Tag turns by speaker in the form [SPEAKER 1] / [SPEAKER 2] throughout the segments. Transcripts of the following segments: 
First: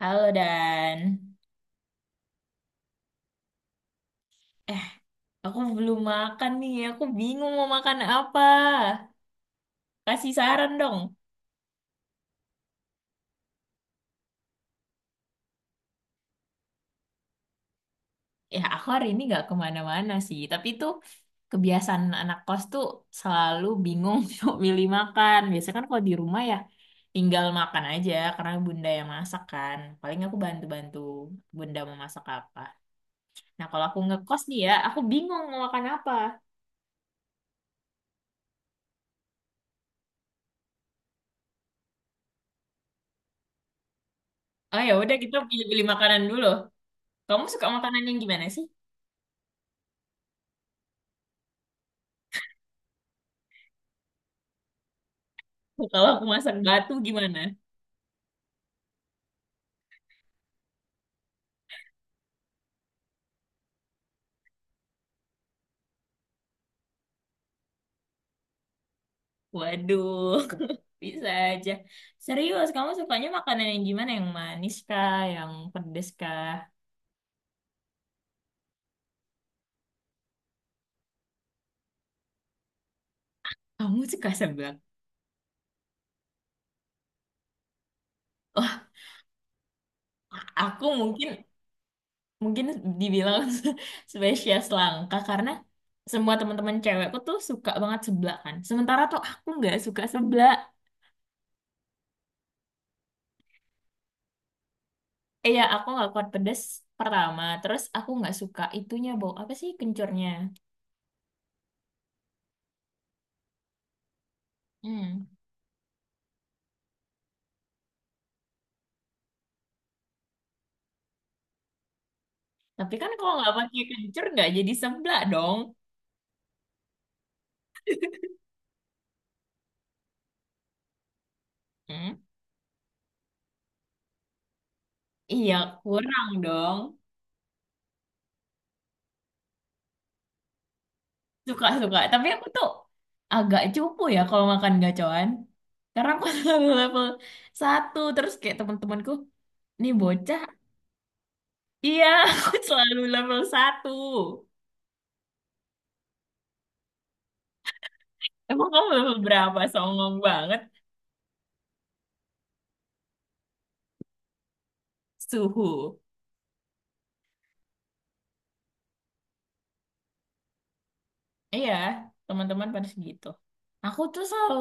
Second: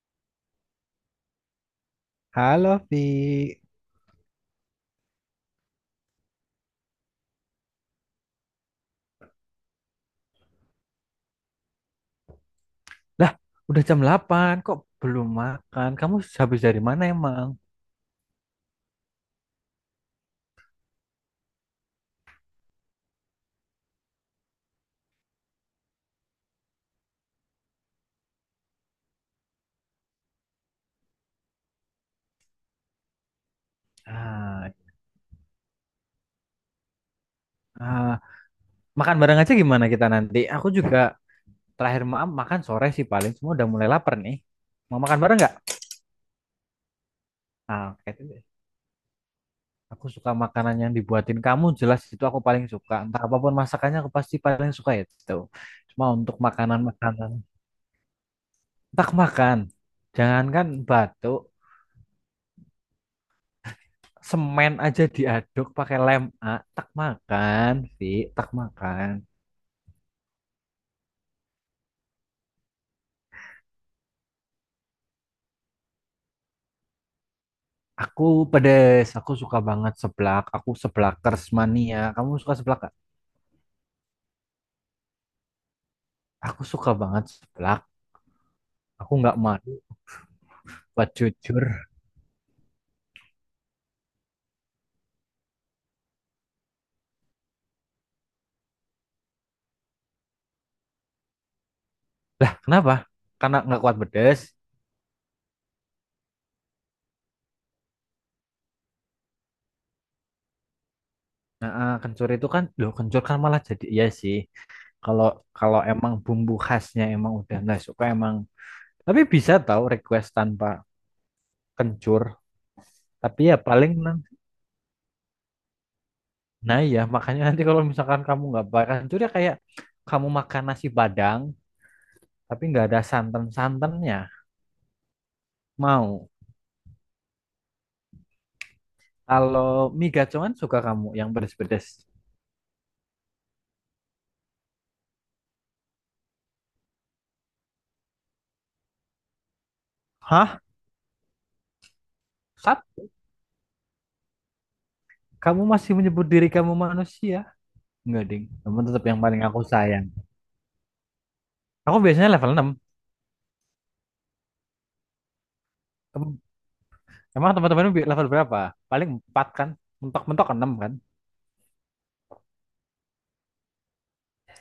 [SPEAKER 1] Halo Dan,
[SPEAKER 2] Halo, Vi.
[SPEAKER 1] eh aku belum makan nih, aku bingung mau makan apa. Kasih saran dong.
[SPEAKER 2] Lah, udah jam 8, kok belum makan? Kamu habis dari mana emang?
[SPEAKER 1] Ya aku hari ini nggak kemana-mana sih, tapi itu kebiasaan anak kos tuh selalu bingung untuk milih makan. Biasanya kan kalau di rumah ya tinggal makan aja karena bunda yang masak kan. Paling aku bantu-bantu bunda mau masak apa. Nah kalau aku ngekos nih
[SPEAKER 2] Ah,
[SPEAKER 1] ya, aku bingung mau makan apa.
[SPEAKER 2] Ah, makan bareng aja gimana kita nanti? Aku juga terakhir maaf makan sore sih paling. Semua udah mulai lapar nih.
[SPEAKER 1] Oh ya
[SPEAKER 2] Mau
[SPEAKER 1] udah
[SPEAKER 2] makan
[SPEAKER 1] kita
[SPEAKER 2] bareng nggak?
[SPEAKER 1] pilih-pilih makanan dulu. Kamu suka
[SPEAKER 2] Ah,
[SPEAKER 1] makanan
[SPEAKER 2] oke
[SPEAKER 1] yang
[SPEAKER 2] deh.
[SPEAKER 1] gimana sih?
[SPEAKER 2] Aku suka makanan yang dibuatin kamu, jelas itu aku paling suka. Entah apapun masakannya aku pasti paling suka ya itu. Cuma
[SPEAKER 1] Kalau aku
[SPEAKER 2] untuk
[SPEAKER 1] masak batu
[SPEAKER 2] makanan-makanan,
[SPEAKER 1] gimana?
[SPEAKER 2] tak makan. Jangankan batuk, semen aja diaduk pakai lem A, tak makan, Vi, tak makan.
[SPEAKER 1] Waduh, bisa aja. Serius, kamu sukanya makanan yang gimana? Yang manis kah? Yang pedes kah?
[SPEAKER 2] Aku pedes, aku suka banget seblak, aku seblakers mania. Kamu suka seblak gak?
[SPEAKER 1] Kamu suka seblak?
[SPEAKER 2] Aku suka banget seblak.
[SPEAKER 1] Wah,
[SPEAKER 2] Aku nggak malu,
[SPEAKER 1] aku
[SPEAKER 2] buat
[SPEAKER 1] mungkin
[SPEAKER 2] jujur.
[SPEAKER 1] mungkin dibilang spesies langka karena semua teman-teman cewekku tuh suka banget seblak kan. Sementara tuh aku nggak suka seblak.
[SPEAKER 2] Lah, kenapa? Karena nggak kuat pedes.
[SPEAKER 1] Eh ya, aku nggak kuat pedes pertama. Terus aku nggak suka itunya bau apa sih kencurnya?
[SPEAKER 2] Nah, eh, kencur itu kan, loh kencur kan malah jadi iya sih.
[SPEAKER 1] Hmm.
[SPEAKER 2] Kalau kalau emang bumbu khasnya emang udah nggak suka emang. Tapi bisa tahu request tanpa kencur.
[SPEAKER 1] Tapi kan kalau
[SPEAKER 2] Tapi
[SPEAKER 1] nggak
[SPEAKER 2] ya
[SPEAKER 1] pakai
[SPEAKER 2] paling.
[SPEAKER 1] kencur nggak jadi seblak dong.
[SPEAKER 2] Nah iya, makanya nanti kalau misalkan kamu nggak makan itu dia kayak kamu makan nasi Padang
[SPEAKER 1] Hmm?
[SPEAKER 2] tapi nggak ada santan-santannya.
[SPEAKER 1] Iya, kurang
[SPEAKER 2] Mau.
[SPEAKER 1] dong.
[SPEAKER 2] Kalau mie gacoan suka kamu yang pedes-pedes.
[SPEAKER 1] Suka-suka. Tapi aku tuh agak cupu ya kalau makan gacoan. Karena aku selalu level satu. Terus kayak teman-temanku, nih bocah.
[SPEAKER 2] Hah?
[SPEAKER 1] Iya, aku
[SPEAKER 2] Sat?
[SPEAKER 1] selalu level satu.
[SPEAKER 2] Kamu masih menyebut diri kamu manusia? Nggak, ding.
[SPEAKER 1] Emang
[SPEAKER 2] Kamu
[SPEAKER 1] kamu
[SPEAKER 2] tetap
[SPEAKER 1] level
[SPEAKER 2] yang paling
[SPEAKER 1] berapa?
[SPEAKER 2] aku sayang.
[SPEAKER 1] Songong banget.
[SPEAKER 2] Aku biasanya level 6.
[SPEAKER 1] Suhu.
[SPEAKER 2] Em- Emang teman-temanmu level berapa? Paling 4 kan? Mentok-mentok 6 kan?
[SPEAKER 1] Iya, teman-teman pada segitu. Aku tuh selalu,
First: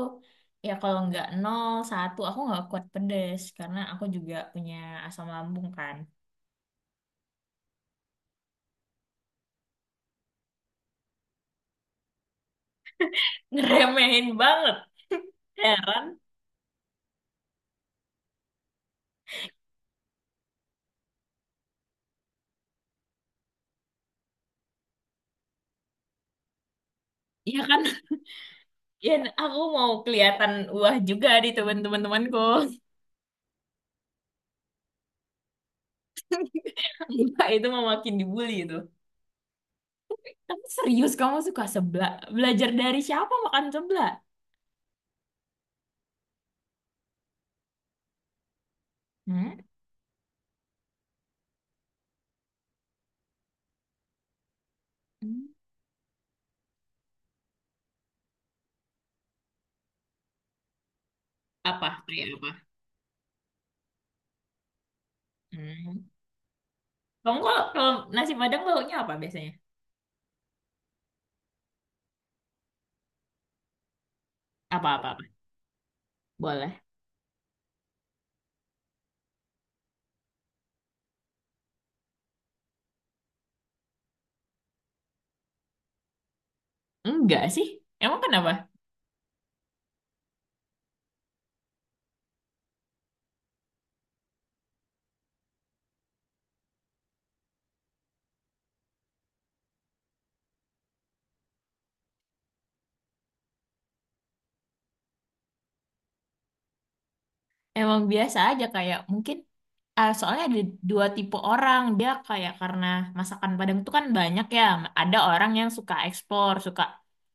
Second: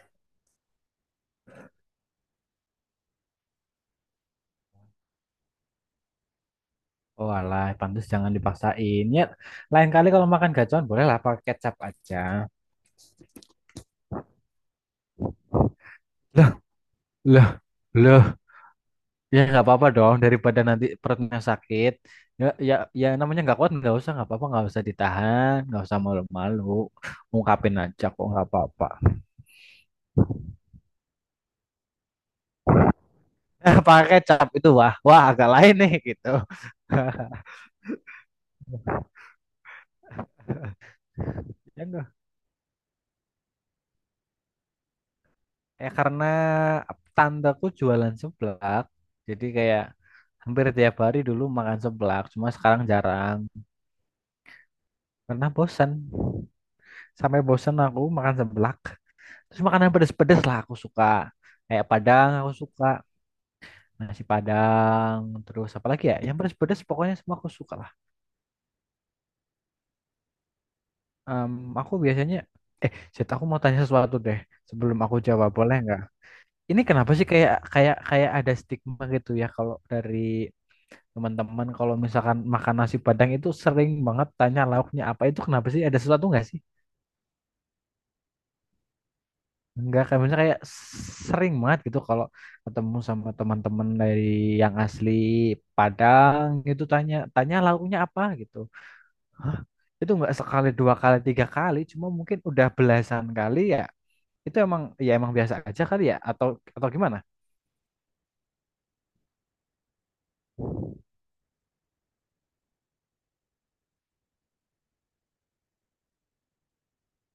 [SPEAKER 1] ya kalau nggak nol, satu, aku nggak kuat pedes. Karena aku juga punya asam lambung kan.
[SPEAKER 2] Oh alah, pantas jangan dipaksain. Ya, lain kali kalau makan gacoan bolehlah pakai kecap aja.
[SPEAKER 1] Ngeremehin banget. Heran.
[SPEAKER 2] Lah, lah, lah. Ya nggak apa-apa dong daripada nanti perutnya sakit. Ya ya ya namanya nggak kuat nggak usah nggak apa-apa nggak usah ditahan nggak usah malu-malu
[SPEAKER 1] Iya
[SPEAKER 2] ungkapin
[SPEAKER 1] kan?
[SPEAKER 2] aja kok nggak apa-apa.
[SPEAKER 1] Ya, aku mau kelihatan wah juga di teman-teman-temanku.
[SPEAKER 2] Pakai cap itu wah wah agak lain nih gitu.
[SPEAKER 1] Enggak, itu mah makin dibully itu. Tapi serius kamu suka
[SPEAKER 2] Ya
[SPEAKER 1] seblak?
[SPEAKER 2] nggak?
[SPEAKER 1] Belajar dari siapa makan seblak?
[SPEAKER 2] Ya karena tandaku jualan seblak jadi
[SPEAKER 1] Hmm?
[SPEAKER 2] kayak hampir tiap hari dulu makan seblak cuma sekarang jarang karena
[SPEAKER 1] Hmm.
[SPEAKER 2] bosan sampai bosan aku makan seblak terus makanan pedes-pedes lah aku suka kayak
[SPEAKER 1] Apa? Kayak
[SPEAKER 2] Padang
[SPEAKER 1] apa?
[SPEAKER 2] aku suka nasi Padang, terus apa lagi
[SPEAKER 1] Hmm.
[SPEAKER 2] ya? Yang pedas-pedas pokoknya semua
[SPEAKER 1] Kamu
[SPEAKER 2] aku
[SPEAKER 1] kalau,
[SPEAKER 2] suka lah.
[SPEAKER 1] kalau nasi Padang baunya apa biasanya?
[SPEAKER 2] Em, aku biasanya, eh, Zed, aku mau tanya sesuatu deh sebelum aku
[SPEAKER 1] Apa-apa?
[SPEAKER 2] jawab, boleh nggak? Ini
[SPEAKER 1] Boleh.
[SPEAKER 2] kenapa sih kayak kayak kayak ada stigma gitu ya kalau dari teman-teman kalau misalkan makan nasi Padang itu sering banget tanya lauknya apa itu kenapa sih? Ada sesuatu nggak sih?
[SPEAKER 1] Enggak sih. Emang kenapa?
[SPEAKER 2] Enggak, kayak misalnya kayak sering banget gitu kalau ketemu sama teman-teman dari yang asli Padang gitu tanya tanya lauknya apa gitu. Hah? Itu nggak sekali, dua kali, tiga kali, cuma mungkin udah belasan kali ya. Itu emang ya emang biasa aja kali ya atau gimana?
[SPEAKER 1] Emang biasa aja kayak mungkin. Ah, soalnya ada dua tipe orang. Dia kayak karena masakan Padang itu kan banyak ya. Ada orang yang suka ekspor, suka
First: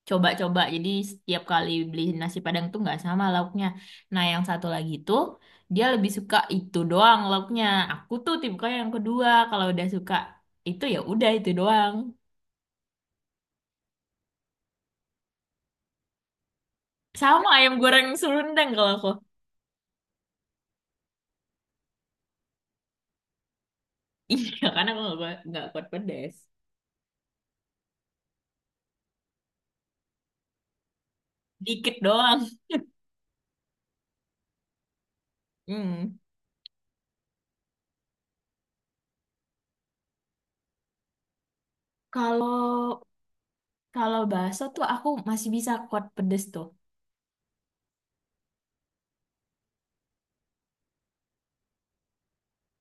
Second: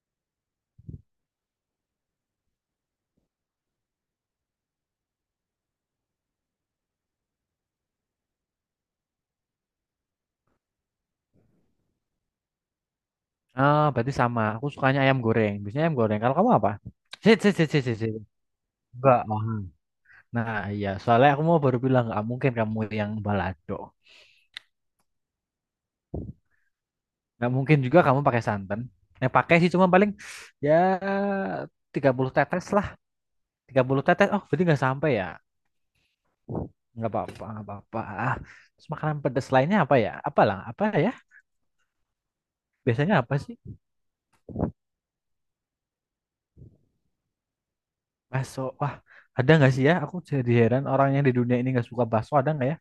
[SPEAKER 1] coba-coba. Jadi setiap kali beli nasi Padang tuh nggak sama lauknya. Nah, yang satu lagi tuh dia lebih suka itu doang lauknya. Aku tuh tipe yang kedua. Kalau udah suka itu ya udah itu doang.
[SPEAKER 2] Ah, berarti sama. Aku sukanya ayam goreng. Biasanya ayam goreng. Kalau kamu apa? Sit,
[SPEAKER 1] Sama
[SPEAKER 2] sit, sit,
[SPEAKER 1] ayam
[SPEAKER 2] sit, sit,
[SPEAKER 1] goreng
[SPEAKER 2] sit.
[SPEAKER 1] Serundeng kalau aku.
[SPEAKER 2] Enggak. Oh. Nah, iya. Soalnya aku mau baru bilang nggak mungkin kamu yang balado.
[SPEAKER 1] Iya, karena aku nggak kuat pedes.
[SPEAKER 2] Nggak mungkin juga kamu pakai santan. Yang pakai sih cuma paling ya
[SPEAKER 1] Dikit
[SPEAKER 2] 30
[SPEAKER 1] doang.
[SPEAKER 2] tetes lah. 30 tetes. Oh, berarti nggak sampai ya.
[SPEAKER 1] Hmm.
[SPEAKER 2] Nggak apa-apa, nggak apa-apa. Ah, terus makanan pedas lainnya apa ya? Apalah, apa ya?
[SPEAKER 1] Kalau
[SPEAKER 2] Biasanya apa sih?
[SPEAKER 1] Kalau bakso tuh aku masih bisa kuat pedes tuh.
[SPEAKER 2] Bakso. Wah, ada nggak sih ya? Aku jadi heran orang yang di dunia ini nggak suka bakso ada nggak ya?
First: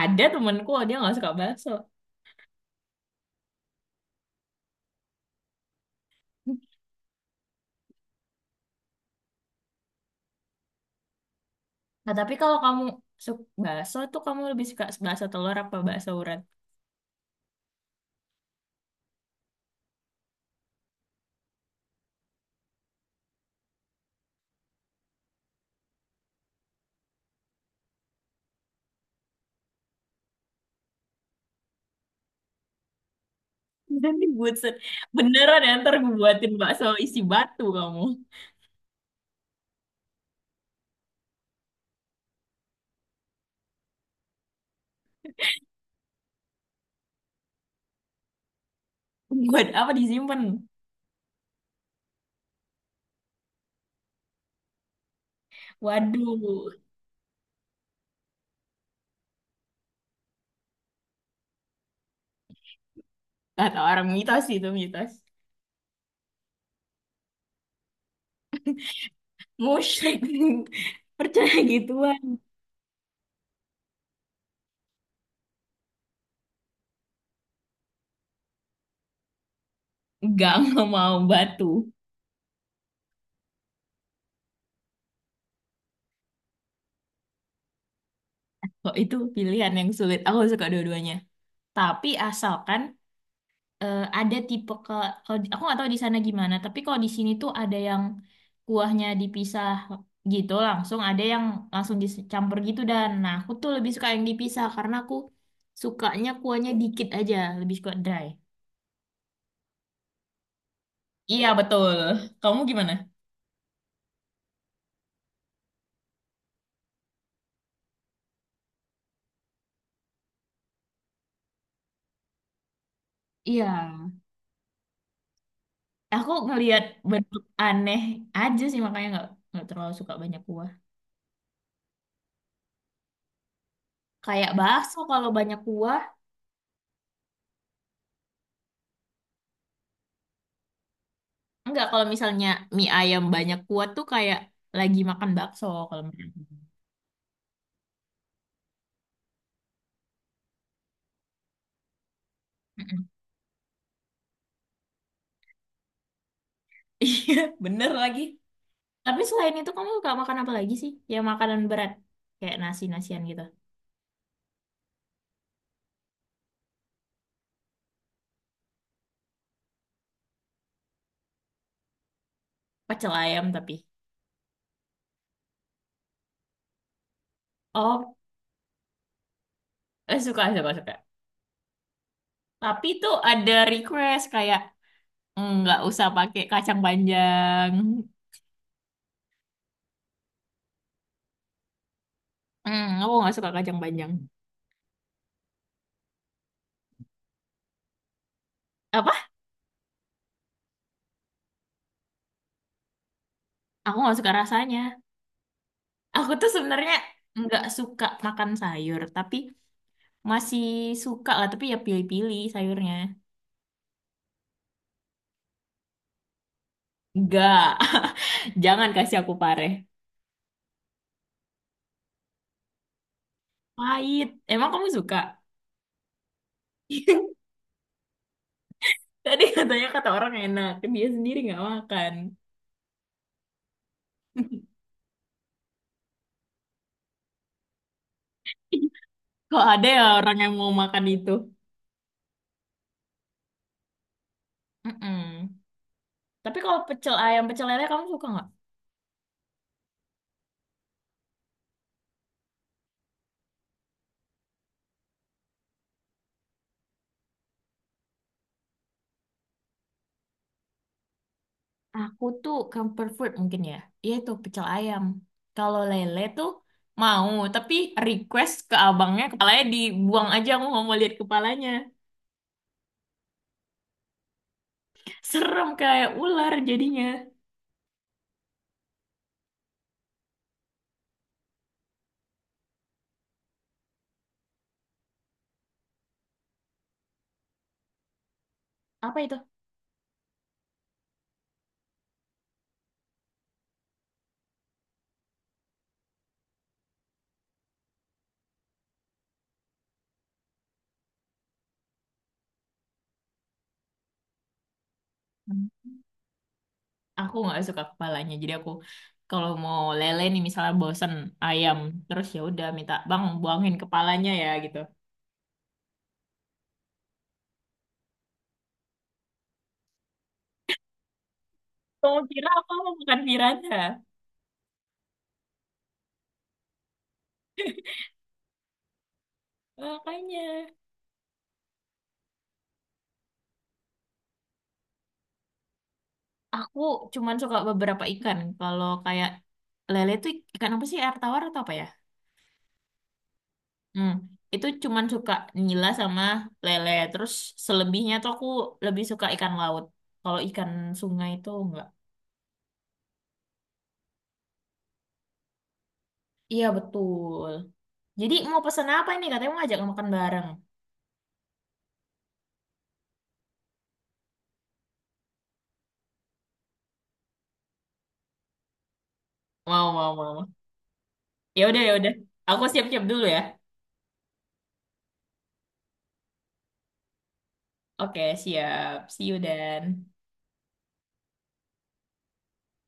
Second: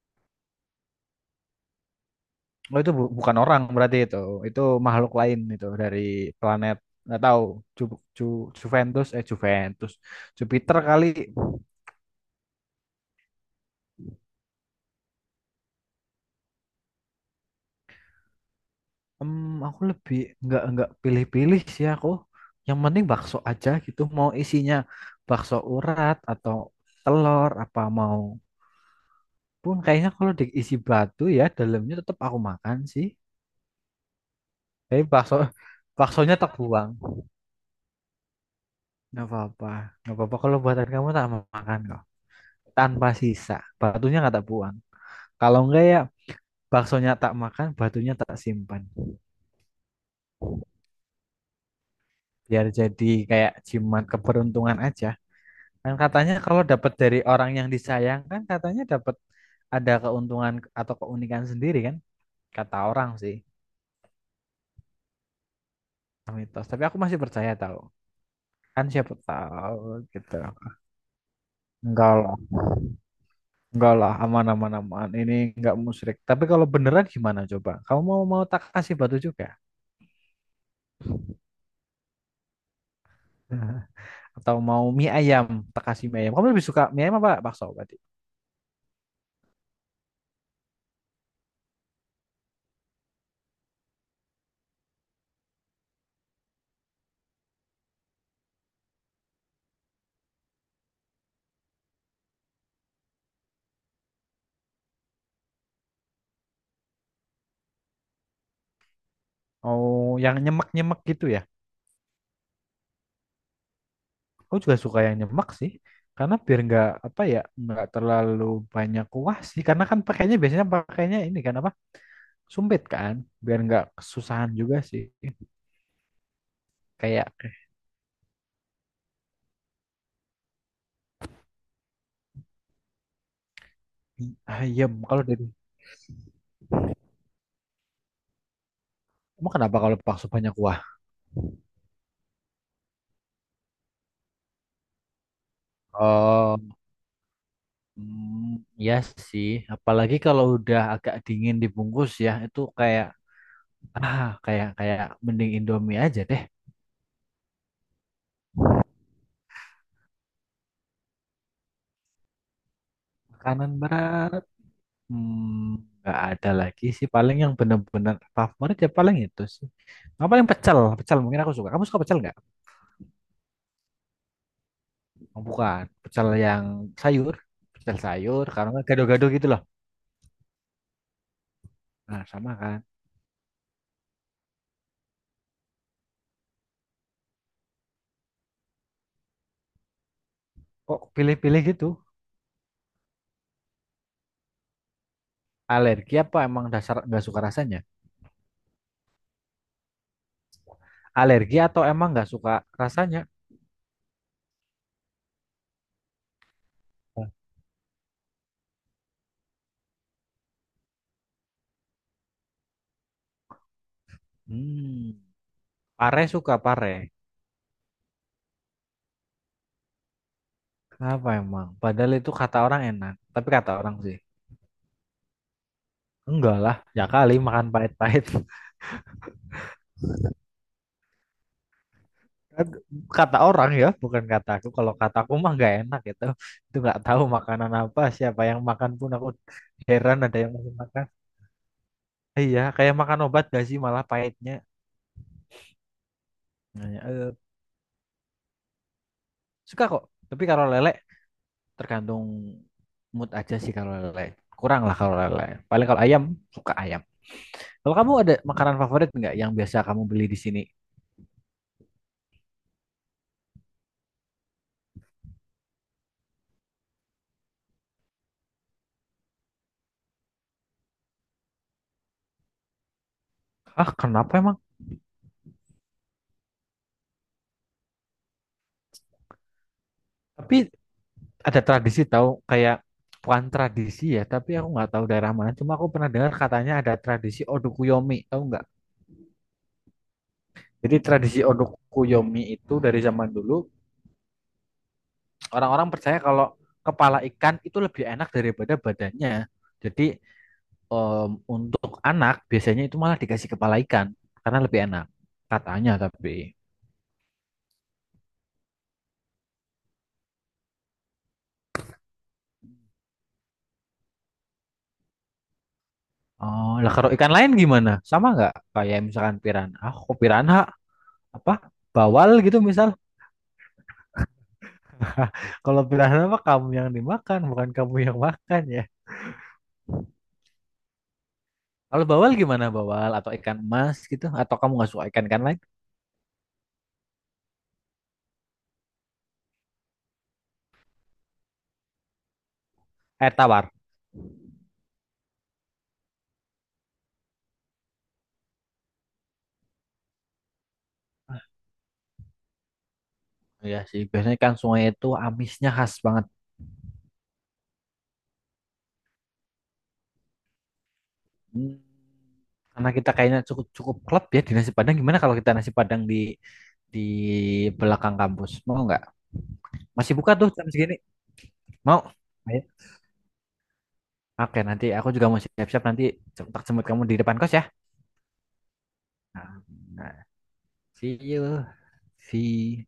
[SPEAKER 1] Ada temenku dia nggak suka bakso.
[SPEAKER 2] Oh itu bukan orang berarti itu. Itu makhluk lain itu dari planet nggak tahu Ju Ju- Juventus eh Juventus Jupiter kali.
[SPEAKER 1] Nah tapi kalau kamu suka bakso tuh kamu lebih suka bakso telur apa bakso urat?
[SPEAKER 2] Hmm, aku lebih nggak pilih-pilih sih aku. Yang penting bakso aja gitu. Mau isinya bakso urat atau telur apa mau pun kayaknya kalau diisi batu ya dalamnya tetap aku makan sih.
[SPEAKER 1] Dan dibuat
[SPEAKER 2] Tapi bakso
[SPEAKER 1] beneran ya ntar gue
[SPEAKER 2] baksonya
[SPEAKER 1] buatin bakso
[SPEAKER 2] terbuang.
[SPEAKER 1] isi batu kamu.
[SPEAKER 2] Nggak apa-apa. Nggak apa-apa kalau buatan kamu tak makan kok. Tanpa sisa. Batunya nggak tak buang. Kalau enggak ya baksonya tak makan, batunya tak simpan.
[SPEAKER 1] Buat apa disimpan?
[SPEAKER 2] Biar jadi kayak jimat keberuntungan aja. Kan katanya kalau
[SPEAKER 1] Waduh,
[SPEAKER 2] dapat dari orang yang disayang kan katanya dapat ada keuntungan atau keunikan sendiri kan. Kata orang sih.
[SPEAKER 1] kata orang mitos itu mitos.
[SPEAKER 2] Mitos. Tapi aku masih percaya tahu. Kan siapa tahu gitu.
[SPEAKER 1] Musyrik percaya
[SPEAKER 2] Enggak lah.
[SPEAKER 1] gituan.
[SPEAKER 2] Enggak lah. Aman, aman, aman. Ini enggak musyrik. Tapi kalau beneran gimana coba? Kamu mau mau tak kasih batu juga?
[SPEAKER 1] Enggak, nggak mau batu.
[SPEAKER 2] Atau mau mie ayam, tak kasih mie ayam. Kamu lebih suka mie ayam apa bakso berarti?
[SPEAKER 1] Kok itu pilihan yang sulit. Aku suka dua-duanya. Tapi asalkan ada tipe ke, kalau aku nggak tahu di sana gimana tapi kalau di sini tuh ada yang kuahnya dipisah gitu langsung ada yang langsung dicampur gitu dan nah aku tuh lebih suka yang dipisah karena aku sukanya kuahnya dikit aja lebih suka dry.
[SPEAKER 2] Oh yang nyemek-nyemek gitu ya?
[SPEAKER 1] Iya, betul. Kamu gimana?
[SPEAKER 2] Aku juga suka yang nyemek sih. Karena biar nggak apa ya, nggak terlalu banyak kuah sih. Karena kan pakainya biasanya pakainya ini kan apa? Sumpit kan. Biar nggak
[SPEAKER 1] Iya
[SPEAKER 2] kesusahan juga sih.
[SPEAKER 1] aku ngelihat
[SPEAKER 2] Kayak
[SPEAKER 1] bentuk
[SPEAKER 2] eh,
[SPEAKER 1] aneh aja sih makanya nggak terlalu suka banyak kuah
[SPEAKER 2] mie
[SPEAKER 1] kayak
[SPEAKER 2] ayam.
[SPEAKER 1] bakso
[SPEAKER 2] Kalau
[SPEAKER 1] kalau
[SPEAKER 2] dari
[SPEAKER 1] banyak kuah.
[SPEAKER 2] kamu kenapa kalau bakso banyak kuah?
[SPEAKER 1] Enggak, kalau misalnya mie ayam banyak kuah tuh kayak lagi makan bakso kalau menurut
[SPEAKER 2] Oh, mm, ya sih. Apalagi kalau udah agak dingin dibungkus ya, itu
[SPEAKER 1] aku.
[SPEAKER 2] kayak ah kayak kayak mending Indomie aja deh.
[SPEAKER 1] Iya, bener lagi. Tapi selain itu kamu suka makan apa lagi sih? Yang makanan berat. Kayak nasi-nasian gitu.
[SPEAKER 2] Makanan berat, hmm, nggak ada lagi sih. Paling yang benar-benar favorit ya paling itu sih. Nggak paling pecel, pecel mungkin aku suka. Kamu suka pecel nggak?
[SPEAKER 1] Pecel ayam tapi.
[SPEAKER 2] Oh, bukan, pecel yang sayur, pecel
[SPEAKER 1] Oh,
[SPEAKER 2] sayur. Karena nggak gado-gado gitu loh.
[SPEAKER 1] suka, suka, suka.
[SPEAKER 2] Nah sama kan.
[SPEAKER 1] Tapi itu ada request kayak "Mm, nggak usah pakai kacang panjang."
[SPEAKER 2] Kok pilih-pilih gitu?
[SPEAKER 1] Hmm, aku nggak suka kacang panjang.
[SPEAKER 2] Alergi apa emang dasar nggak suka rasanya?
[SPEAKER 1] Apa?
[SPEAKER 2] Alergi atau emang nggak suka rasanya?
[SPEAKER 1] Aku nggak suka rasanya. Aku tuh sebenarnya
[SPEAKER 2] Nah,
[SPEAKER 1] nggak suka makan sayur, tapi masih suka lah. Tapi ya pilih-pilih sayurnya.
[SPEAKER 2] hmm, pare suka pare.
[SPEAKER 1] Nggak. Jangan kasih aku pare.
[SPEAKER 2] Kenapa emang? Padahal itu kata orang enak, tapi kata orang sih
[SPEAKER 1] Pahit. Emang kamu suka?
[SPEAKER 2] enggak lah. Ya kali makan pahit-pahit.
[SPEAKER 1] Tadi katanya kata orang enak, dia sendiri nggak makan.
[SPEAKER 2] Kan kata orang ya, bukan kata aku. Kalau kata aku mah nggak enak gitu. Itu nggak tahu makanan apa, siapa yang makan pun aku
[SPEAKER 1] Kok ada ya
[SPEAKER 2] heran
[SPEAKER 1] orang
[SPEAKER 2] ada
[SPEAKER 1] yang
[SPEAKER 2] yang
[SPEAKER 1] mau
[SPEAKER 2] masih
[SPEAKER 1] makan
[SPEAKER 2] makan.
[SPEAKER 1] itu?
[SPEAKER 2] Iya, kayak makan obat gak sih malah pahitnya.
[SPEAKER 1] Mm-mm. Tapi kalau
[SPEAKER 2] Nanya,
[SPEAKER 1] pecel
[SPEAKER 2] "Eh,
[SPEAKER 1] ayam, pecel lele kamu suka nggak?
[SPEAKER 2] suka kok. Tapi kalau lele tergantung mood aja sih kalau lele. Kurang lah kalau lele. Paling kalau ayam suka ayam. Kalau kamu ada makanan favorit nggak yang biasa kamu beli di sini?
[SPEAKER 1] Aku tuh comfort food mungkin ya. Iya tuh pecel ayam. Kalau lele tuh mau, tapi request ke abangnya kepalanya dibuang aja. Aku nggak mau lihat kepalanya.
[SPEAKER 2] Ah, kenapa emang?
[SPEAKER 1] Serem kayak ular jadinya.
[SPEAKER 2] Tapi ada tradisi tahu kayak bukan tradisi ya tapi aku nggak tahu daerah mana cuma aku pernah dengar katanya ada tradisi odukuyomi tahu nggak
[SPEAKER 1] Apa itu?
[SPEAKER 2] jadi tradisi odukuyomi itu dari zaman dulu orang-orang percaya kalau kepala ikan itu lebih enak daripada badannya jadi untuk anak biasanya itu malah dikasih kepala ikan karena lebih enak katanya tapi
[SPEAKER 1] Aku nggak suka kepalanya jadi aku kalau mau lele nih misalnya bosen ayam terus ya udah minta bang buangin kepalanya ya gitu.
[SPEAKER 2] oh lah kalau ikan lain gimana sama nggak kayak misalkan piranha ah kok piranha apa
[SPEAKER 1] Kamu
[SPEAKER 2] bawal
[SPEAKER 1] kira
[SPEAKER 2] gitu
[SPEAKER 1] aku
[SPEAKER 2] misal.
[SPEAKER 1] mau makan piranha.
[SPEAKER 2] Kalau piranha mah kamu yang dimakan, bukan kamu yang makan ya.
[SPEAKER 1] Makanya
[SPEAKER 2] Kalau bawal gimana bawal atau ikan emas gitu? Atau kamu nggak suka ikan ikan lain?
[SPEAKER 1] aku cuman suka beberapa ikan kalau kayak lele tuh ikan apa sih, air tawar atau apa ya?
[SPEAKER 2] Air tawar.
[SPEAKER 1] Hmm, itu cuman suka nila sama lele terus selebihnya tuh aku lebih suka ikan laut, kalau ikan sungai itu enggak.
[SPEAKER 2] Ya sih, biasanya ikan sungai itu amisnya khas banget.
[SPEAKER 1] Iya betul, jadi mau pesan apa ini katanya mau ngajak makan bareng?
[SPEAKER 2] Hmm, karena kita kayaknya cukup cukup klop ya di nasi Padang. Gimana kalau kita nasi Padang di belakang kampus? Mau nggak?
[SPEAKER 1] Mau,
[SPEAKER 2] Masih
[SPEAKER 1] mau,
[SPEAKER 2] buka
[SPEAKER 1] mau,
[SPEAKER 2] tuh
[SPEAKER 1] mau.
[SPEAKER 2] jam segini?
[SPEAKER 1] Ya udah, ya
[SPEAKER 2] Mau?
[SPEAKER 1] udah.
[SPEAKER 2] Ayo.
[SPEAKER 1] Aku siap-siap dulu ya.
[SPEAKER 2] Oke, nanti aku juga mau siap-siap nanti jemput jemput kamu di depan kos ya.
[SPEAKER 1] Oke, siap. See you Dan.
[SPEAKER 2] Nah, see you. See.